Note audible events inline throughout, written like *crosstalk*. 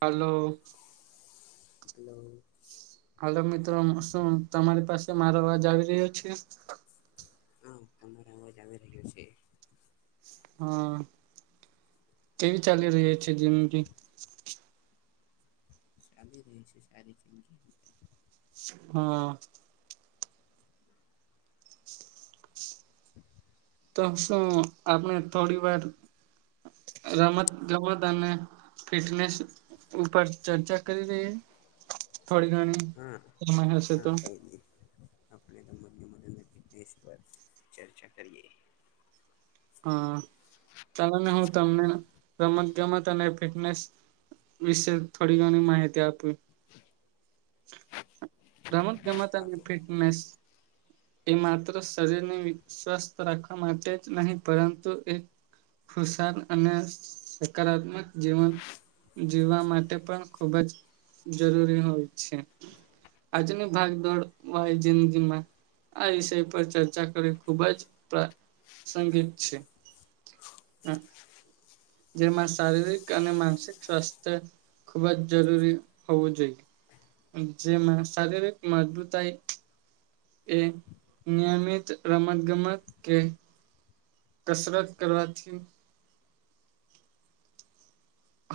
હાલો hello hello મિત્રો શું તમારી પાસે મારો અવાજ આવી રહ્યો છે હા તમારો અવાજ આવી રહ્યો છે હા કેવી ચાલી રહી છે જીંદગી ચાલી રહી છે સારી જીંદગી હા તો શું આપણે થોડી વાર રમત રમત અને ફિટનેસ ઉપર ચર્ચા કરી રહ્યે થોડી ધણી હા હા કઈ ની આપણે તો મદદ મદદ ફટનેસ પર ચર્ચા કરીએ હા ત હું તમને રમત ગમત અને ફિટનેસ વિશે થોડી ઘણી માહિતી આપવી રમત ગમત અને આપો ફિટનેસ એ માત્ર શરીરને સ્વસ્થ રાખવા માટે જ નહીં પરંતુ એ ખુશાન અને સકારાત્મક જીવન જીવવા માટે પણ ખુબ જ જરૂરી હોય છે આજની ભાગદોડ વાળી જિંદગીમાં આ વિષય પર ચર્ચા કરી ખુબ જ પ્રસંગિક છે હમ્મ જેમાં શારીરિક અને માનસિક સ્વાસ્થ્ય ખુબ જ જરૂરી હોવું જોઈએ જેમાં શારીરિક મજબૂતાઈ એ નિયમિત રમત ગમત કે કસરત કરવાથી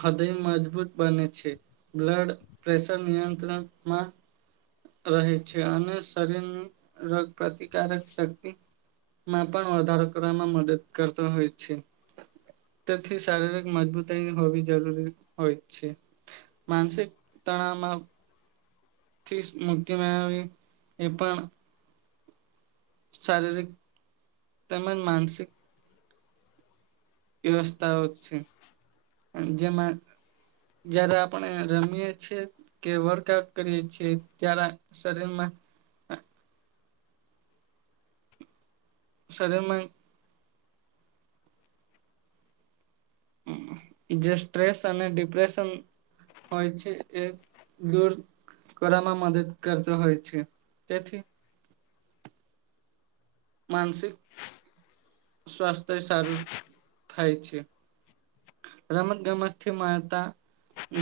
હૃદય મજબૂત બને છે બ્લડ પ્રેશર નિયંત્રણમાં રહે છે અને શરીરની રોગ પ્રતિકારક શક્તિ માં પણ વધારો કરવામાં મદદ કરતા હોય છે. તેથી શારીરિક મજબૂતાઈ - હોવી જરૂરી હોય છે માનસિક તણાવમાં થી મુક્તિ મેળવી એ પણ શારીરિક તેમજ માનસિક વ્યવસ્થાઓ છે જેમાં જયારે આપણે રમીએ છીએ. કે વર્કઆઉટ કરીએ છીએ ત્યારે શરીરમાં સરેમાં જે સ્ટ્રેસ અને ડિપ્રેશન હોય છે એક દૂર કરવામાં મદદ કરતો હોય છે તેથી માનસિક સ્વાસ્થ્ય સારું થાય છે. રમત ગમતથી મળતા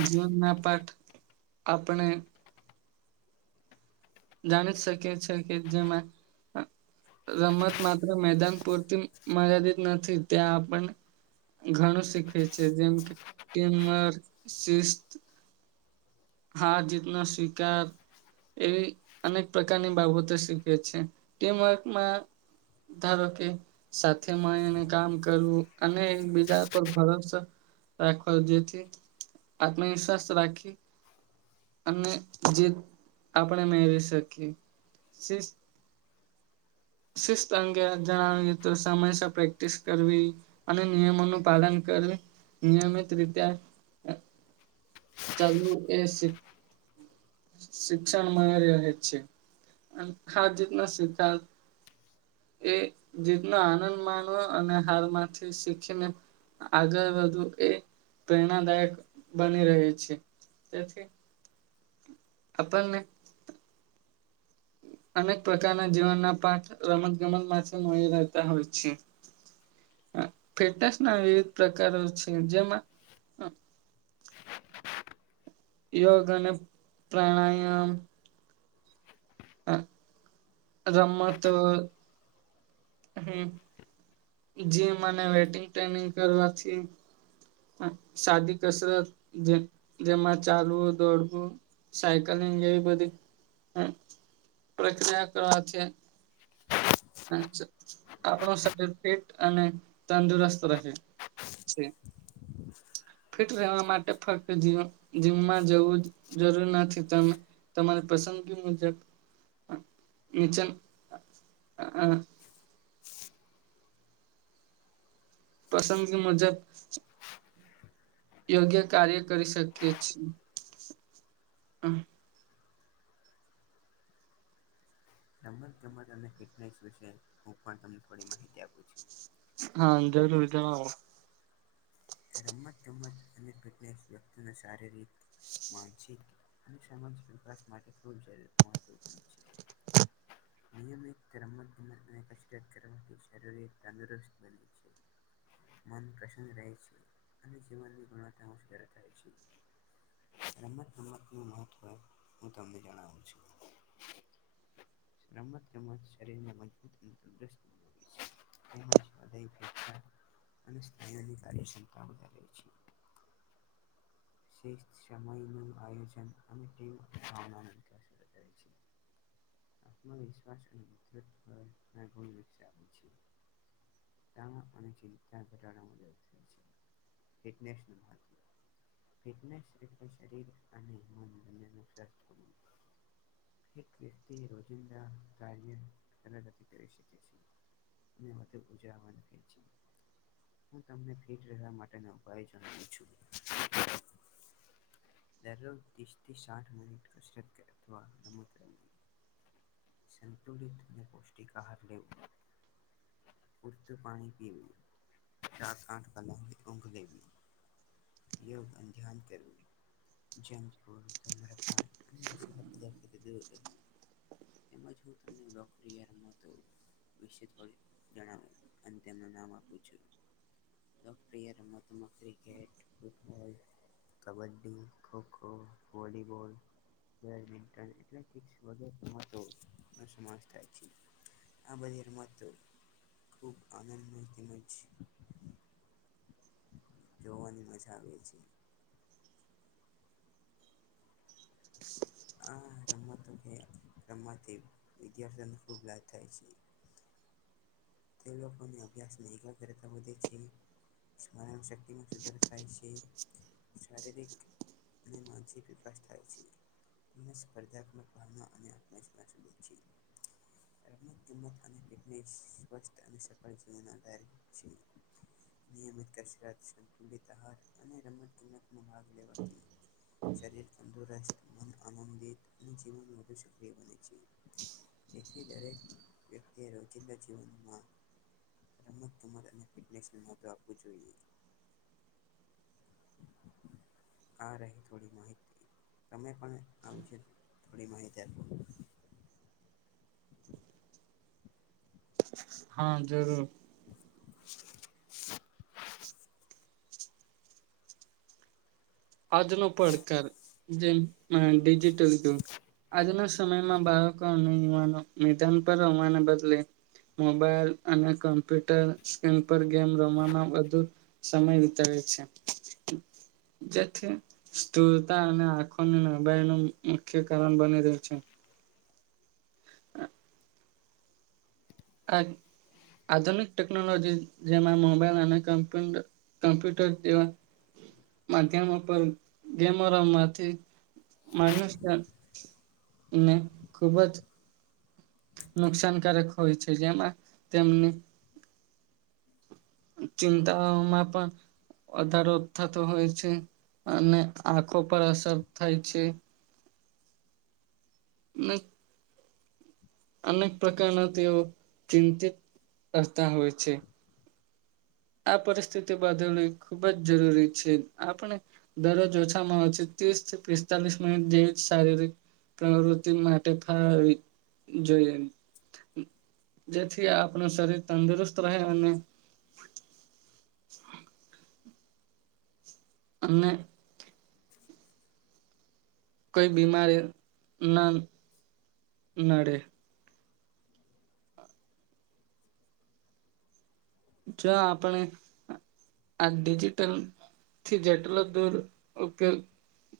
જીવન ના પાઠ આપણે જાણી જ શકીએ છી કે જેમાં રમત માત્ર મેદાન પૂરતી મર્યાદિત નથી ત્યાં આપને ઘણું શીખવે છે જેમ કે ટીમવર્ક, શિસ્ત હાર જ઼ીતનો સ્વીકાર એવી અનેક પ્રકારની બાબતો શીખવે છે ટીમવર્કમાં ધારો કે સાથે મળીને કામ કરવું અને બીજા પર ભરોસો રાખવો જેથી આત્મવિશ્વાસ રાખી અને જીત આપણે મેળવી શકીએ. શિસ્ત શિસ્ત અંગે જણાવીએ તો સમયસ પ્રેક્ટિસ કરવી અને નિયમોનું પાલન કરી નિયમિત રીતે ચાલવું એ શીખ શિક્ષણ મળી રહે છે અન હાર જીતના સ્વીકાર એ જીતનો આનંદ માનવા અને હાર માંથી શીખીને આગર વધવું એ પ્રેરણાદાયક બની રહે છે તેથી આપનને અનેક પ્રકારના જીવનના પાઠ રમત ગમત માં મેરવતા હોય છે. હા ફિટનેશ ના વિવિધ પ્રકારો છે જેમાં યોગ અને પ્રાણાયામ હ હા. રમતો હમ જીમ અને વેટિંગ ટ્રેનિંગ કરવાથી સાદી કસરત જે જેમાં ચાલવું, દોડવું સાયકલિંગ જેવી બધી હમ પ્રક્રિયા કરવા છે. પણ ચ આપણું શરીર ફિટ અને તંદુરસ્ત રહે છે ફિટ રહેવા માટે ફક્ત એ જીવ જીમમાં જવું જરૂર નથી તમે તમારી પસંદગી મુજબ હ મિચમ હા હ પસંદગી મુજબ યોગ્ય કાર્ય કરી શકીએ છીએ. હમ. રમત ગમત અને ફિટનેસ વિશે હું પણ તમને થોડી માહિતી આપું છું. હા જરૂર જણાવો. રમત ગમત અને ફિટનેસ વ્યક્તિને સારી રીત માનસિક અને સામાન વિકાસ માટે ખૂબ શરીર મહત્વપૂર્ણ છે, નિયમિત રમત ગમત અને કસરત કરવાથી શરૂરી તંદુરસ્ત બને છે. મન પ્રસન્ન રહે છે. અને જીવનની ગુણવત્તા નું *unintelligible* થાય છે. રમત ગમત નું મહત્ત્વ હું તમને જણાવું છું. રમતગમત શરીરને મજબૂત અને તંદુરસ્ત *inaudible* અને સ્નાયુની કાર્યક્ષમતા વધારે છે. શિસ્ત સમયનું આયોજન અને ટીમ ભાવના *unintelligible* શરૂ કરે છે. આત્મવિશ્વાસ અને ઉદટ પર ના ગુણ વિકસાવે છે. માં અને ચિંતા ઘટાડા મુજબ થાય છે ફિટનેસનું *unintelligible* ફિટનેસ એટલે શરીર અને મન બંનેનુ સ્વસ્થ રેવું. એક વ્યક્તિ રોજિંદા કાર્ય જલગથી કરી શકે છે. ને મ ઉજાવાને ફે છે. હું તમને ફિટ રહેવા માટેનો ઉપાય જણાવું છું. દરરોજ તીસથી સાઠ મિનિટ કસરત કર અથવા રમત *unintelligible* સંતુલિત ને પૌષ્ટિક આહાર લેવું પરતું પાણી પીવુ સાત આઠ કલાક ઊઘ લેવી એ અમજહાન કરું *unintelligible* જંકફુડ ધૂમ્રપાન અને નશિલા પદાર્થથી દૂર રહેવું તેમજ હું તમને બકરી યારમાં તો વસે જ પડી *unintelligible* જણાવું અને તેમનું નામ આપું છું પ્રિય રમતમાં cricket football kabaddi kho kho volleyball badminton athlete સમાતો સમાેશ થાય છે, *unintelligible* આ બધી રમતો ખૂબ આનંદ માયે તેમજ જોવાની મજા આવે છે, આ રમતો ને રમવાથી વિદ્યાર્થીઓને ખૂબ લાભ થાય છે, તે લોકોને અભ્યાસની એકાગ્રતા વધે છે સ્મરણ શક્તિ મા સુધારો થાય છે, શારીરિક અને માનસિક વિકાસ થાય છે *unintelligible* કિંમત અનેને સ્વસ્થ અને સફળ જીવન આધાર છે, *unintelligible* નિયમિત કસરત વિવિધ આહાર અને રમત ગમત ભાગ લેવાથી શરીર તંદુરસ્ત મન આનંદિત અને જીવન વધુ સક્રિય બને છે, તેથી દરેક વ્યક્તિ રોજિંદી *unintelligible* રમતત આપવું જોઈએ *inaudible* આ રહી થોડી માહિતી તમે પણ આવી છે, થોડી માહિતી આપો *inaudible* હા જરૂર *unintelligible* આજનો પડકાર જેમ ડિજિટલુગ *unintelligible* આજના સમયમાં બાળકો અને યુવાનો મેદાન પર રમવા ને બદલે મોબાઈલ અને કમ્પ્યુટર સ્ક્રીન પર ગેમ રમવામાં બધુ સમય વિતાવે છે, જેથી સ્થૂળતા અને આંખોની નબળાઈ નું મુખ્ય કારણ બની રહ્યું છે, હ આ આધુનિક ટેકનોલોજી જેમાં મોબાઈલ અને કમ્પ્યુટર કમ્પ્યુટર જેવા માધ્યમો પર ગેમો રમવાથી મનુષ્ય ને ખૂબ જ નુકસાનકારક હોય છે જેમાં તેમની ચિંતાઓમાં પણ વધારો થતો હોય છે અને આંખો પર અસર થાય છે *unintelligible* અનેક પ્રકારના તેઓ ચિંતિત કરતા હોય છે આ પરિસ્થિતિ *unintelligible* ખુબ જ જરૂરી છે આપણે દરરોજ ઓછામાં ઓછી ત્રીસ થી પિસ્તાલીસ મિનિટ જેવી શારીરિક પ્રવૃતિ માટે ફાળવી જોઈએ જેથી આપનું શરીર તંદુરસ્ત રહે અને *unintelligible* *inaudible* કોઈ બીમારી ના નડે. જો આપણે આ ડિજિટલ થી જેટલો દૂર ઉપયોગ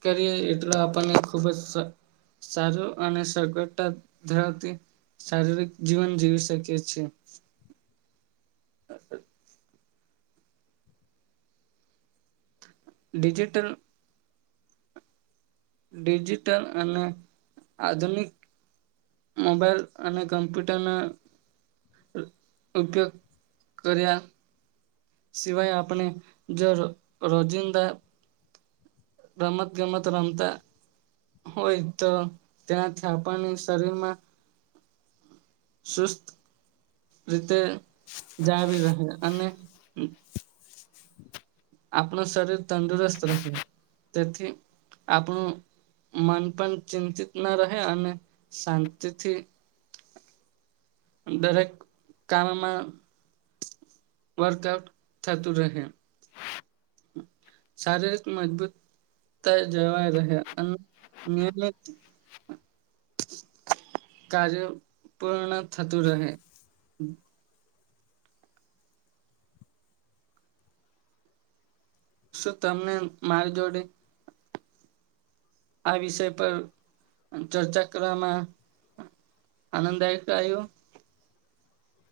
કરીએ એટલા આપણને ખૂબ જ સા સારો અને સગવાળતા ધરાવતી શારીરિક જીવન જીવી શકી છેએ. *unintelligible* ડિજિટલ ડિજિટલ અને આધુનિક મોબાઈલ અને કમ્પ્યુટરના ઉપયોગ કર્યા સિવાય આપણી જો રોજિંદા રમત ગમત રમતા હોય તો તેનાથી આપની શરીરમાં સુસ્ત રીતે જાવી રહે અને *inaudible* આપણું શરીર તંદુરસ્ત રહે તેથી આપણું મન પણ ચિંતિત ના રહે અને શાંતિથી દરેક કામમાં વર્કઆઉટ થતું રહે. શારીરિક મજબૂત તા જવાઈ રહે અને નિયમિત કાર્ય પૂર્ણ થતું રહે. શું તમને મારી જોડે આ વિષય પર ચર્ચા કરવામાં આનંદાઇક *unintelligible*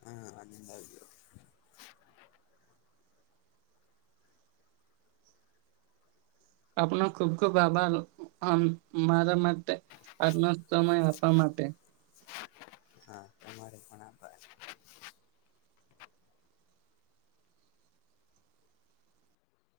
હા આનંદ આવ્યો. આપનો ખુબ ખુબ આભાર આમ મારા માટે આજનો સમય આપવા માટે. હા તમારે પણ આભાર.